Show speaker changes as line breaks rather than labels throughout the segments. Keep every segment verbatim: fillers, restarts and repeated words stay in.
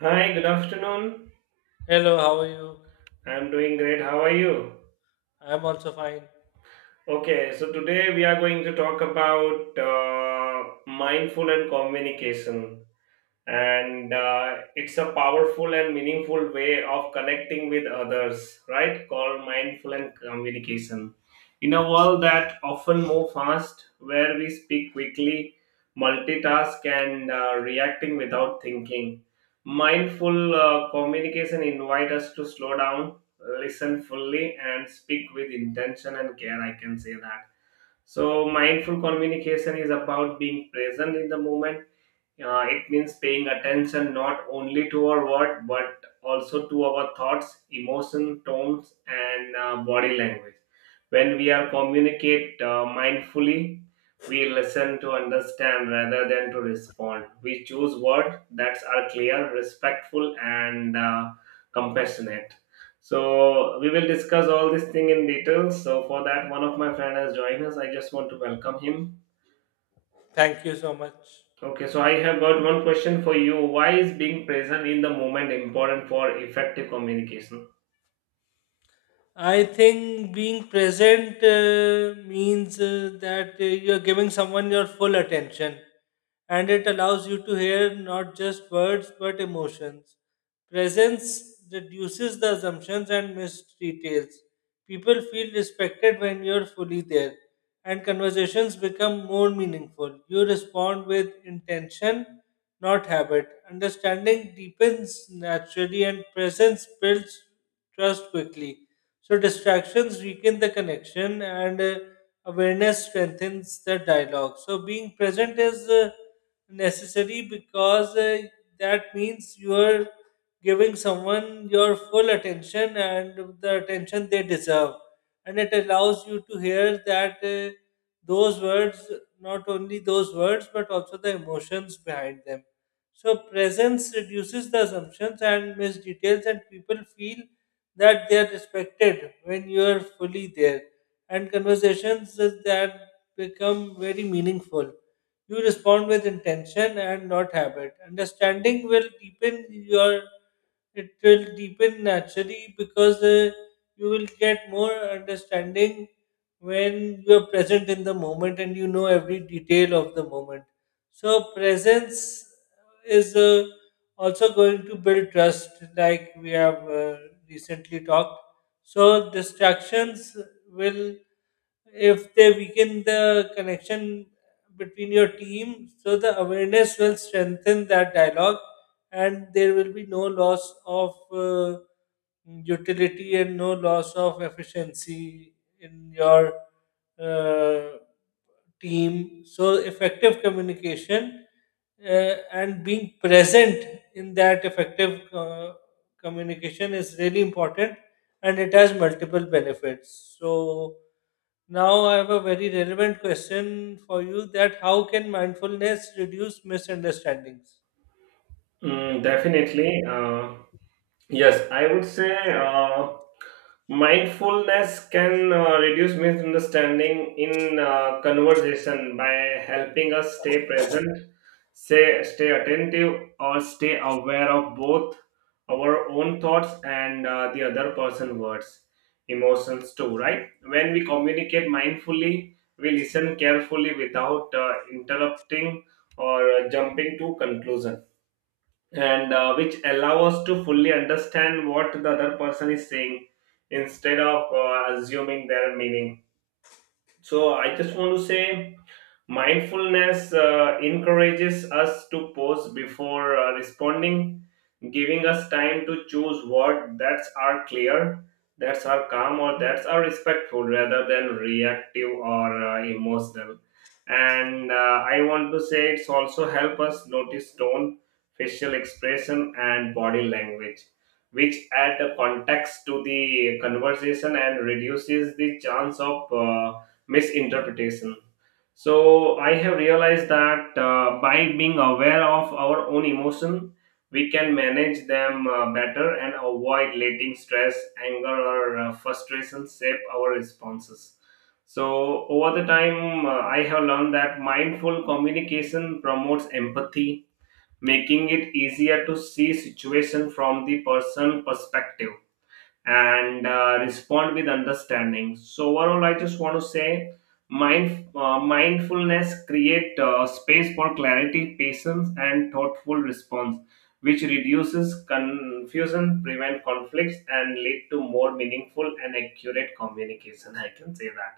Hi, good afternoon.
Hello, how are you?
I'm doing great. How are you?
I'm also fine.
Okay, so today we are going to talk about uh, mindful and communication. and uh, it's a powerful and meaningful way of connecting with others, right? Called mindful and communication in a world that often move fast, where we speak quickly, multitask, and uh, reacting without thinking. Mindful uh, communication invite us to slow down, listen fully, and speak with intention and care, I can say that. So mindful communication is about being present in the moment. Uh, it means paying attention not only to our word, but also to our thoughts, emotion, tones, and uh, body language. When we are communicate uh, mindfully, we listen to understand rather than to respond. We choose words that are clear, respectful, and uh, compassionate. So we will discuss all this thing in detail. So for that, one of my friend has joined us. I just want to welcome him.
Thank you so much.
Okay, so I have got one question for you. Why is being present in the moment important for effective communication?
I think being present uh, means uh, that uh, you're giving someone your full attention, and it allows you to hear not just words but emotions. Presence reduces the assumptions and mistreats. People feel respected when you're fully there, and conversations become more meaningful. You respond with intention, not habit. Understanding deepens naturally, and presence builds trust quickly, so distractions weaken the connection, and uh, awareness strengthens the dialogue. So being present is uh, necessary because uh, that means you are giving someone your full attention and the attention they deserve, and it allows you to hear that. Uh, those words, Not only those words, but also the emotions behind them. So presence reduces the assumptions and missed details, and people feel that they are respected when you are fully there, and conversations that become very meaningful. You respond with intention and not habit. Understanding will deepen your It will deepen naturally because uh, you will get more understanding when you are present in the moment and you know every detail of the moment. So, presence is uh, also going to build trust, like we have uh, recently talked. So, distractions will, if they weaken the connection between your team, so the awareness will strengthen that dialogue, and there will be no loss of uh, utility and no loss of efficiency in your uh, team. So effective communication uh, and being present in that effective uh, communication is really important, and it has multiple benefits. So now I have a very relevant question for you: that how can mindfulness reduce misunderstandings?
Mm, definitely. Uh, Yes, I would say uh, mindfulness can uh, reduce misunderstanding in uh, conversation by helping us stay present, say, stay attentive, or stay aware of both our own thoughts and uh, the other person's words, emotions too, right? When we communicate mindfully, we listen carefully without uh, interrupting or uh, jumping to conclusion, and uh, which allow us to fully understand what the other person is saying instead of uh, assuming their meaning. So I just want to say, mindfulness uh, encourages us to pause before uh, responding, giving us time to choose what that's our clear, that's our calm, or that's our respectful rather than reactive or uh, emotional. And uh, I want to say it's also help us notice tone, facial expression, and body language, which add the context to the conversation and reduces the chance of uh, misinterpretation. So I have realized that uh, by being aware of our own emotion, we can manage them uh, better and avoid letting stress, anger, or uh, frustration shape our responses. So over the time, uh, I have learned that mindful communication promotes empathy, making it easier to see situation from the person perspective and uh, respond with understanding. So overall, I just want to say, mind uh, mindfulness create uh, space for clarity, patience, and thoughtful response, which reduces confusion, prevent conflicts, and lead to more meaningful and accurate communication. I can say that.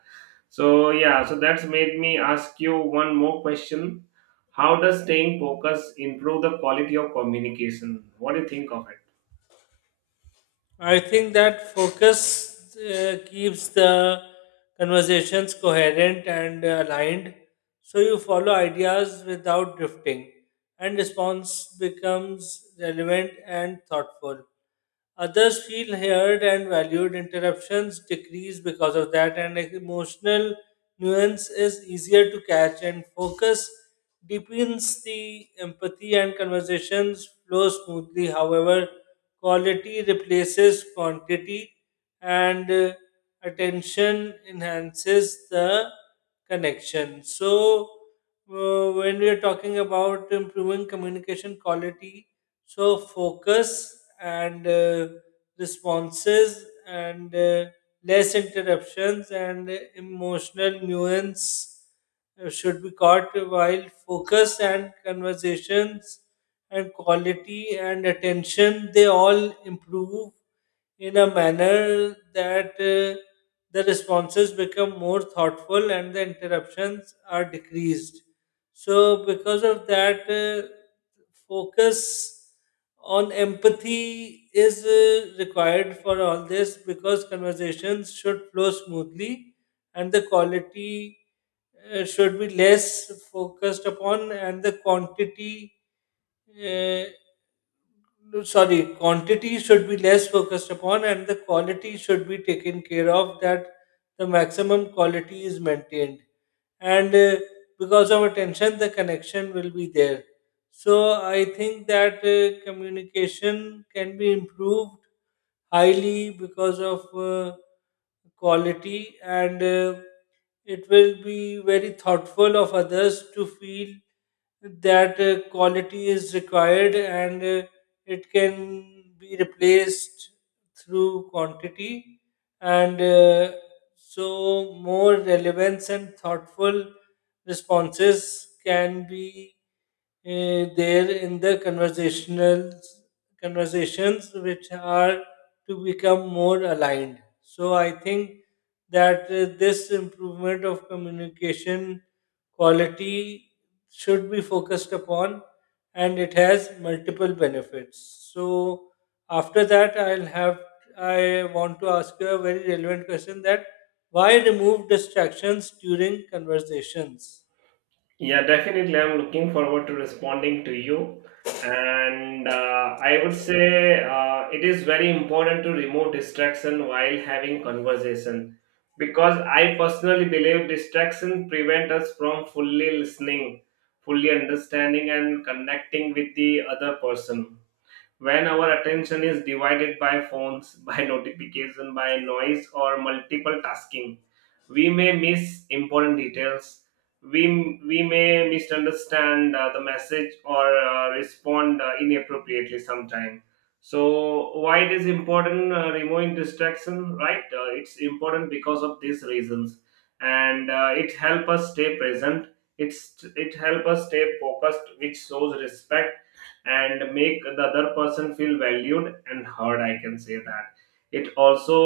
So yeah, so that's made me ask you one more question. How does staying focused improve the quality of communication? What do you think of it?
I think that focus uh, keeps the conversations coherent and aligned, so you follow ideas without drifting, and response becomes relevant and thoughtful. Others feel heard and valued. Interruptions decrease because of that, and emotional nuance is easier to catch. And focus deepens the empathy, and conversations flow smoothly. However, quality replaces quantity, and uh, attention enhances the connection. So, uh, when we are talking about improving communication quality, so focus and uh, responses and uh, less interruptions and emotional nuance uh, should be caught, while focus and conversations and quality and attention, they all improve in a manner that uh, the responses become more thoughtful and the interruptions are decreased. So because of that, uh, focus on empathy is uh, required for all this, because conversations should flow smoothly and the quality uh, should be less focused upon, and the quantity, uh, no, sorry quantity should be less focused upon and the quality should be taken care of, that the maximum quality is maintained. And uh, because of attention, the connection will be there. So I think that uh, communication can be improved highly because of uh, quality, and uh, it will be very thoughtful of others to feel that uh, quality is required, and uh, it can be replaced through quantity, and uh, so more relevance and thoughtful responses can be uh, there in the conversational conversations, which are to become more aligned. So I think that uh, this improvement of communication quality should be focused upon, and it has multiple benefits. So after that, i'll have I want to ask you a very relevant question: that why remove distractions during conversations?
Yeah, definitely. I'm looking forward to responding to you. And uh, I would say uh, it is very important to remove distraction while having conversation because I personally believe distraction prevent us from fully listening, fully understanding, and connecting with the other person. When our attention is divided by phones, by notification, by noise, or multiple tasking, we may miss important details. We, we may misunderstand uh, the message or uh, respond uh, inappropriately sometime. So, why it is important uh, removing distraction, right? Uh, it's important because of these reasons, and uh, it help us stay present. It's it help us stay focused, which shows respect and make the other person feel valued and heard, I can say that. it also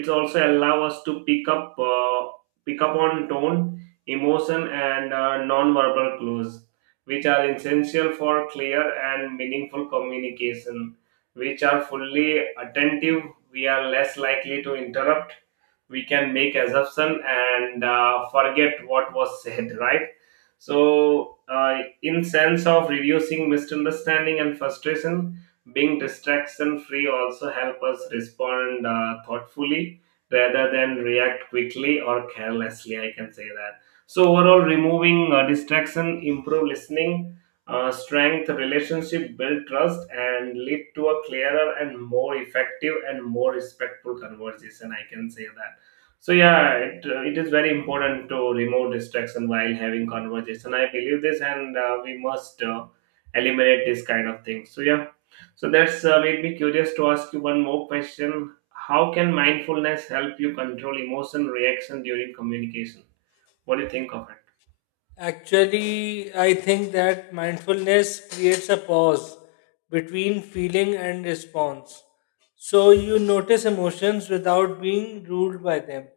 it also allow us to pick up uh, pick up on tone, emotion, and uh, non-verbal clues, which are essential for clear and meaningful communication. Which are fully attentive, we are less likely to interrupt. We can make assumption and uh, forget what was said right? So uh, in sense of reducing misunderstanding and frustration, being distraction free also help us respond uh, thoughtfully rather than react quickly or carelessly, I can say that. So overall, removing uh, distraction improve listening, uh, strength relationship, build trust, and lead to a clearer and more effective and more respectful conversation, I can say that. So yeah, it, uh, it is very important to remove distraction while having conversation. I believe this, and uh, we must uh, eliminate this kind of thing. So yeah, so that's uh, made me curious to ask you one more question. How can mindfulness help you control emotion reaction during communication? What do you think of it?
Actually, I think that mindfulness creates a pause between feeling and response. So you notice emotions without being ruled by them.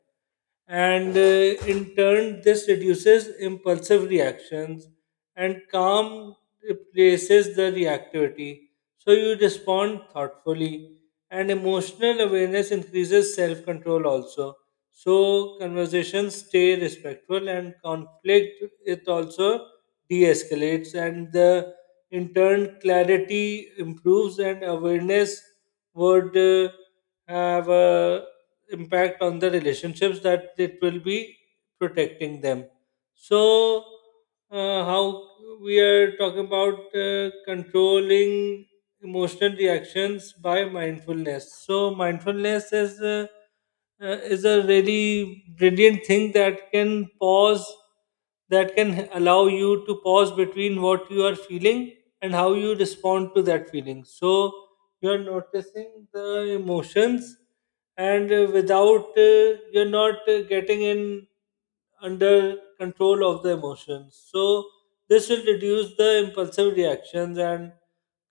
And uh, in turn, this reduces impulsive reactions, and calm replaces the reactivity. So you respond thoughtfully, and emotional awareness increases self control also. So conversations stay respectful, and conflict, it also de-escalates, and the, in turn, clarity improves, and awareness would uh, have a impact on the relationships, that it will be protecting them. So uh, how we are talking about uh, controlling emotional reactions by mindfulness. So mindfulness is uh, uh, is a really brilliant thing that can pause, that can allow you to pause between what you are feeling and how you respond to that feeling. So you're noticing the emotions and uh, without uh, you're not uh, getting in under control of the emotions, so this will reduce the impulsive reactions, and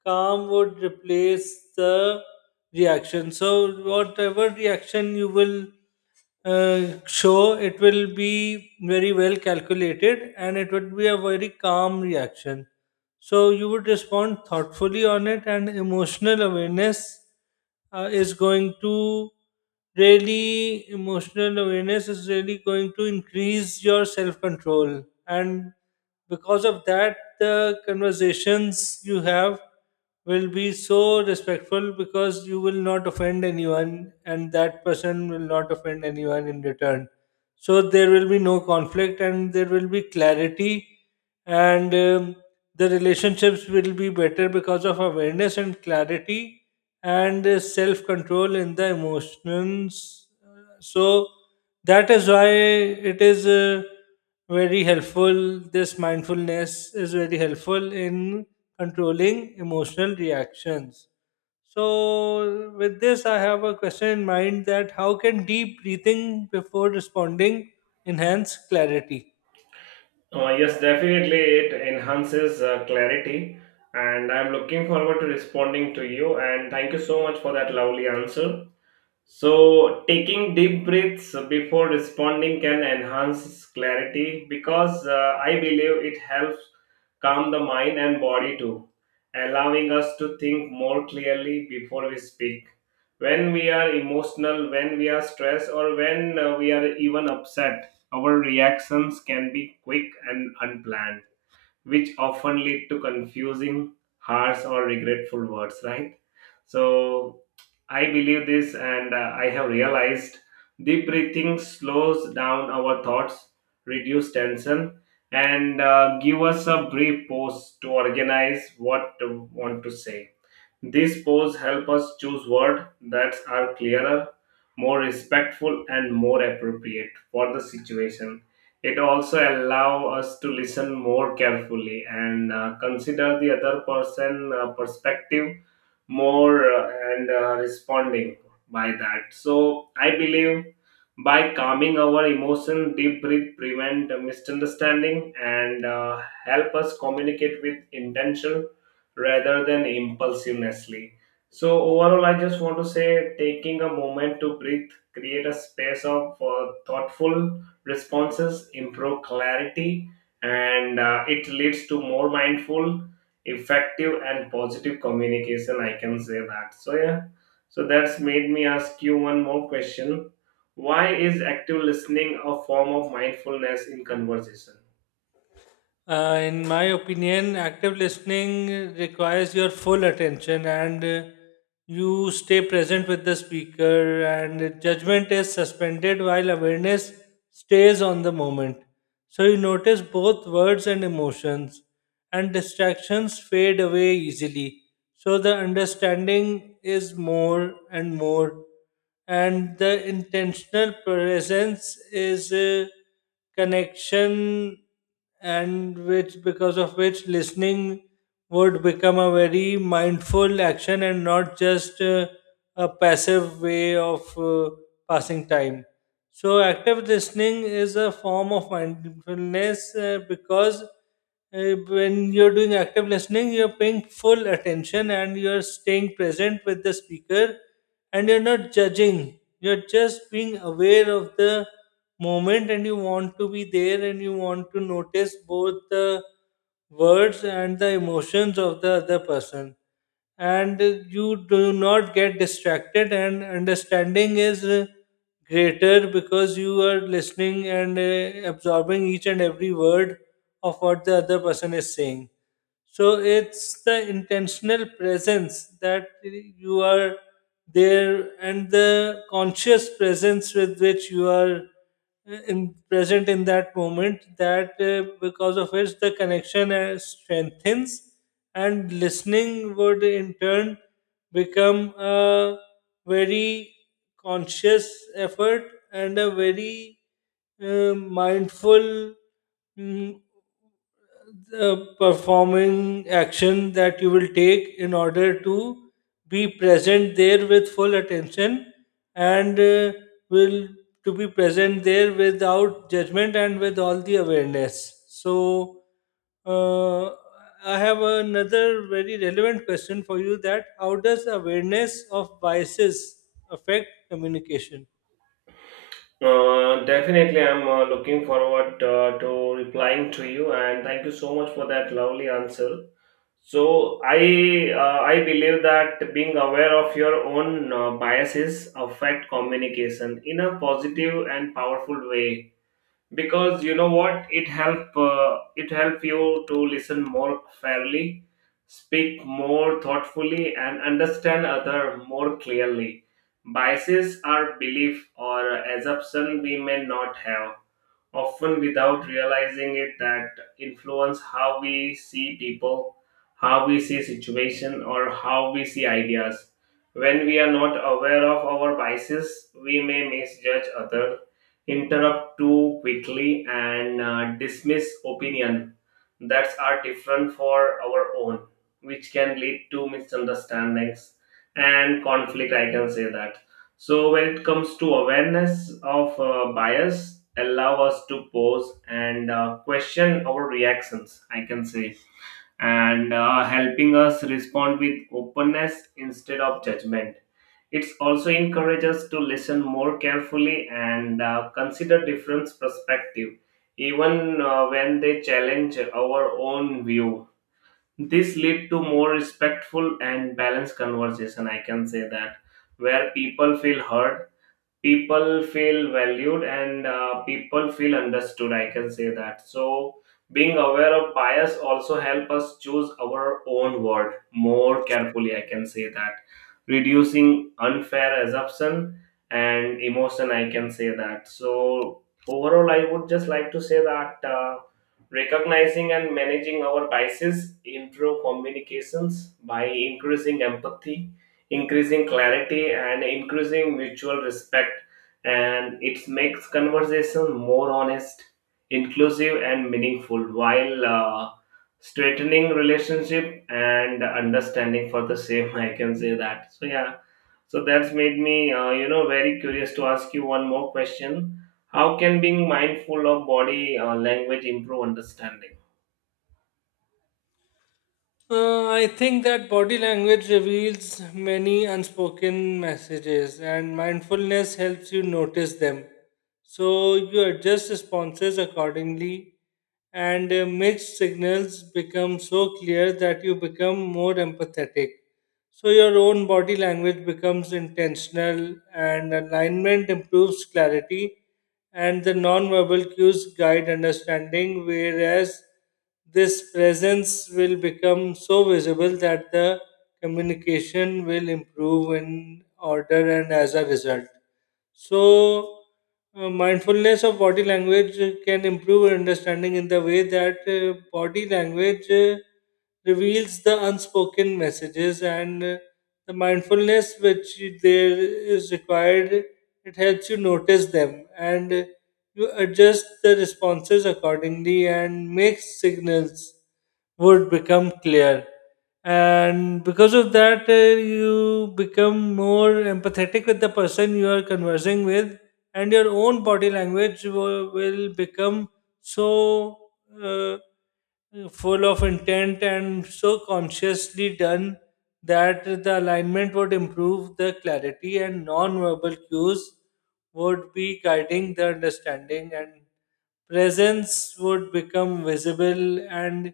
calm would replace the reaction. So whatever reaction you will uh, show, it will be very well calculated, and it would be a very calm reaction. So you would respond thoughtfully on it, and emotional awareness uh, is going to really emotional awareness is really going to increase your self control, and because of that, the conversations you have will be so respectful because you will not offend anyone, and that person will not offend anyone in return. So there will be no conflict and there will be clarity, and um, the relationships will be better because of awareness and clarity and uh, self-control in the emotions. So that is why it is uh, very helpful this mindfulness is very helpful in controlling emotional reactions. So, with this, I have a question in mind: that how can deep breathing before responding enhance clarity?
Uh, yes, definitely it enhances uh, clarity, and I'm looking forward to responding to you. And thank you so much for that lovely answer. So, taking deep breaths before responding can enhance clarity because uh, I believe it helps calm the mind and body too, allowing us to think more clearly before we speak. When we are emotional, when we are stressed, or when uh, we are even upset, our reactions can be quick and unplanned, which often lead to confusing, harsh, or regretful words, right? So I believe this, and uh, I have realized deep breathing slows down our thoughts, reduce tension, and uh, give us a brief pause to organize what to want to say. These polls help us choose words that are clearer, more respectful, and more appropriate for the situation. It also allows us to listen more carefully and uh, consider the other person uh, perspective more uh, and uh, responding by that. So I believe by calming our emotion, deep breath prevent misunderstanding and uh, help us communicate with intention rather than impulsivenessly. So, overall, I just want to say taking a moment to breathe, create a space of uh, thoughtful responses, improve clarity, and uh, it leads to more mindful, effective, and positive communication. I can say that. So, yeah, so that's made me ask you one more question. Why is active listening a form of mindfulness in conversation?
Uh, in my opinion, active listening requires your full attention, and uh, you stay present with the speaker, and judgment is suspended while awareness stays on the moment. So you notice both words and emotions, and distractions fade away easily. So the understanding is more and more, and the intentional presence is. Uh, connection, and which because of which listening would become a very mindful action and not just uh, a passive way of uh, passing time. So active listening is a form of mindfulness uh, because uh, when you're doing active listening, you're paying full attention and you're staying present with the speaker, and you're not judging. You're just being aware of the moment, and you want to be there, and you want to notice both the words and the emotions of the other person. And you do not get distracted, and understanding is uh, greater because you are listening and uh, absorbing each and every word of what the other person is saying. So it's the intentional presence that you are there, and the conscious presence with which you are uh, in, present in that moment, that uh, because of which the connection uh, strengthens, and listening would in turn become a very conscious effort and a very uh, mindful mm, the performing action that you will take in order to be present there with full attention, and uh, will to be present there without judgment and with all the awareness. So uh, I have another very relevant question for you: that how does awareness of biases affect communication?
Uh, definitely, I'm uh, looking forward uh, to replying to you, and thank you so much for that lovely answer. So, I uh, I believe that being aware of your own uh, biases affect communication in a positive and powerful way, because you know what, it help uh, it help you to listen more fairly, speak more thoughtfully, and understand other more clearly. Biases are belief or assumption we may not have, often without realizing it, that influence how we see people, how we see situation, or how we see ideas. When we are not aware of our biases, we may misjudge other, interrupt too quickly, and uh, dismiss opinion that are different for our own, which can lead to misunderstandings and conflict. I can say that. So when it comes to awareness of uh, bias, allow us to pause and uh, question our reactions, I can say, and uh, helping us respond with openness instead of judgment. It's also encourages us to listen more carefully and uh, consider different perspective, even uh, when they challenge our own view. This lead to more respectful and balanced conversation. I can say that, where people feel heard, people feel valued, and uh, people feel understood, I can say that. So being aware of bias also help us choose our own word more carefully, I can say that, reducing unfair assumption and emotion, I can say that. So overall, I would just like to say that uh, recognizing and managing our biases improve communications by increasing empathy, increasing clarity, and increasing mutual respect. And it makes conversation more honest, inclusive, and meaningful, while uh, straightening relationship and understanding for the same I can say that. So yeah, so that's made me uh, you know, very curious to ask you one more question. How can being mindful of body uh, language improve understanding?
Uh, I think that body language reveals many unspoken messages, and mindfulness helps you notice them. So you adjust responses accordingly, and uh, mixed signals become so clear that you become more empathetic. So your own body language becomes intentional, and alignment improves clarity, and the non-verbal cues guide understanding, whereas this presence will become so visible that the communication will improve in order and as a result. So, uh, mindfulness of body language can improve understanding in the way that uh, body language uh, reveals the unspoken messages, and uh, the mindfulness which you- there is required. It helps you notice them, and uh, you adjust the responses accordingly, and make signals would become clear, and because of that, uh, you become more empathetic with the person you are conversing with, and your own body language will, will become so uh, full of intent and so consciously done that the alignment would improve the clarity, and non-verbal cues would be guiding the understanding, and presence would become visible, and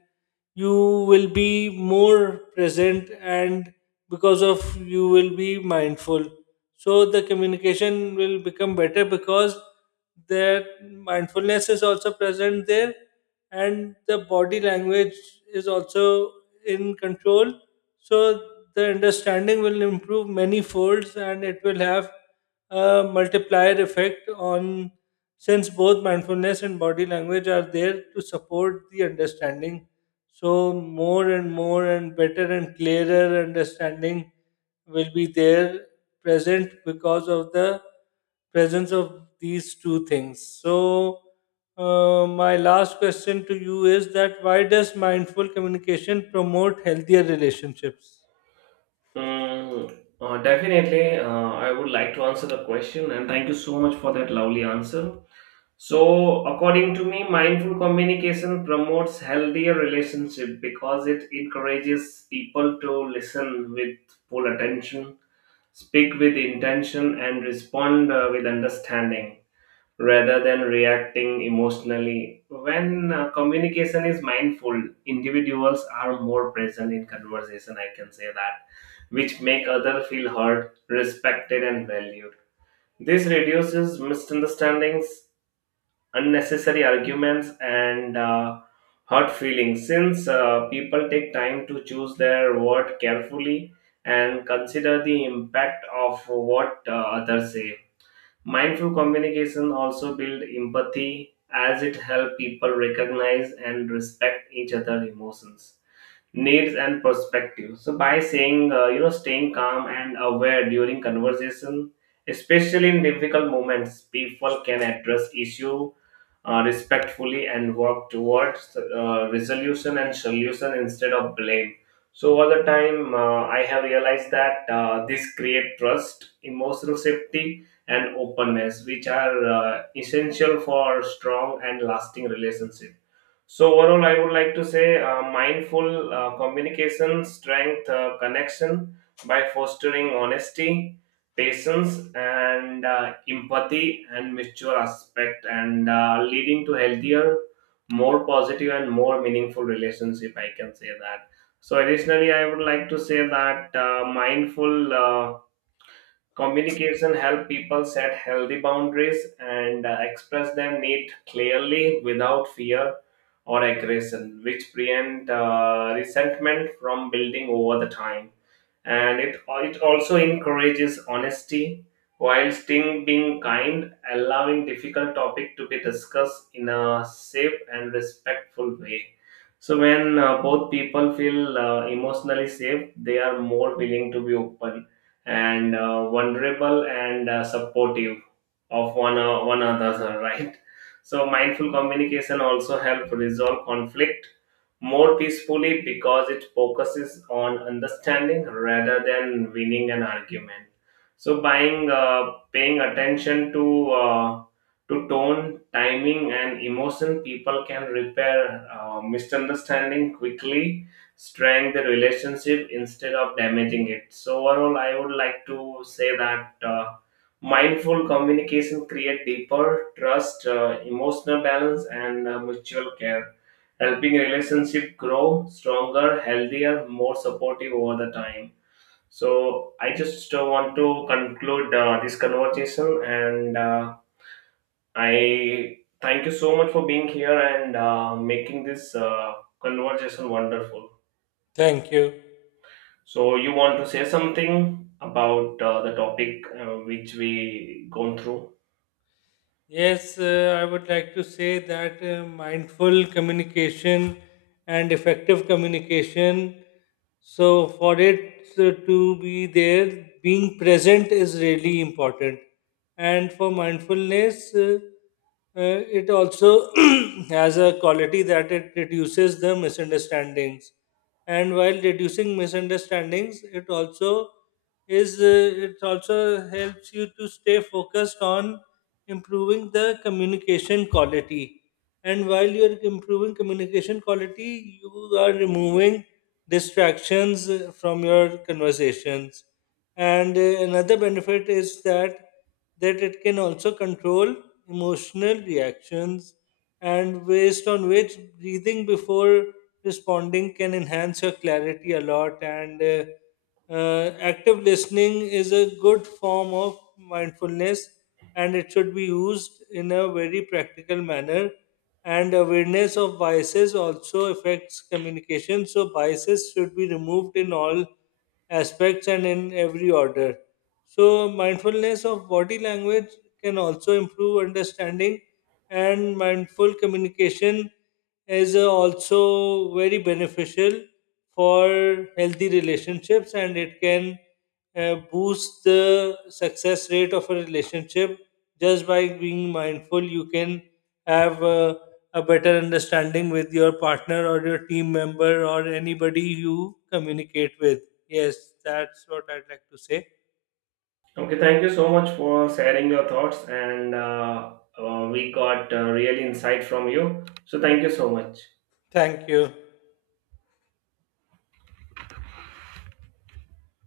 you will be more present, and because of you will be mindful, so the communication will become better because the mindfulness is also present there, and the body language is also in control. So the understanding will improve many folds, and it will have a multiplier effect on, since both mindfulness and body language are there to support the understanding, so more and more and better and clearer understanding will be there present because of the presence of these two things. So uh, my last question to you is that why does mindful communication promote healthier relationships?
Mm, uh, definitely, uh, I would like to answer the question, and thank you so much for that lovely answer. So, according to me, mindful communication promotes healthier relationship because it encourages people to listen with full attention, speak with intention, and respond uh, with understanding rather than reacting emotionally. When uh, communication is mindful, individuals are more present in conversation, I can say that, which make other feel heard, respected, and valued. This reduces misunderstandings, unnecessary arguments, and uh, hurt feelings, since uh, people take time to choose their word carefully and consider the impact of what uh, others say. Mindful communication also build empathy, as it help people recognize and respect each other emotions, needs, and perspective. So by saying, uh, you know, staying calm and aware during conversation, especially in difficult moments, people can address issue uh, respectfully and work towards uh, resolution and solution instead of blame. So over the time, uh, I have realized that uh, this create trust, emotional safety, and openness, which are uh, essential for strong and lasting relationship. So overall, I would like to say uh, mindful uh, communication strength uh, connection by fostering honesty, patience, and uh, empathy and mutual aspect, and uh, leading to healthier, more positive, and more meaningful relationship. I can say that. So additionally, I would like to say that uh, mindful. Uh, Communication help people set healthy boundaries and uh, express their need clearly without fear or aggression, which prevent uh, resentment from building over the time. And it, it also encourages honesty while still being kind, allowing difficult topic to be discussed in a safe and respectful way. So when uh, both people feel uh, emotionally safe, they are more willing to be open and uh, vulnerable and uh, supportive of one uh, one another right? So mindful communication also help resolve conflict more peacefully because it focuses on understanding rather than winning an argument. So buying uh, paying attention to uh, to tone, timing, and emotion, people can repair uh, misunderstanding quickly, strengthen the relationship instead of damaging it. So overall, I would like to say that uh, mindful communication create deeper trust, uh, emotional balance, and uh, mutual care, helping relationship grow stronger, healthier, more supportive over the time. So I just uh, want to conclude uh, this conversation, and uh, I thank you so much for being here and uh, making this uh, conversation wonderful.
Thank you.
So you want to say something about uh, the topic uh, which we gone through?
Yes, uh, I would like to say that uh, mindful communication and effective communication. So, for it uh, to be there, being present is really important. And for mindfulness, uh, uh, it also has a quality that it reduces the misunderstandings, and while reducing misunderstandings, it also is uh, it also helps you to stay focused on improving the communication quality, and while you are improving communication quality, you are removing distractions uh, from your conversations. And uh, another benefit is that that it can also control emotional reactions, and based on which, breathing before responding can enhance your clarity a lot. And uh, uh, active listening is a good form of mindfulness, and it should be used in a very practical manner. And awareness of biases also affects communication, so biases should be removed in all aspects and in every order. So, mindfulness of body language can also improve understanding, and mindful communication is uh, also very beneficial for healthy relationships, and it can uh, boost the success rate of a relationship. Just by being mindful, you can have a, a better understanding with your partner or your team member or anybody you communicate with. Yes, that's what I'd like to say.
Okay, thank you so much for sharing your thoughts, and uh, uh, we got uh, real insight from you. So thank you so much.
Thank you.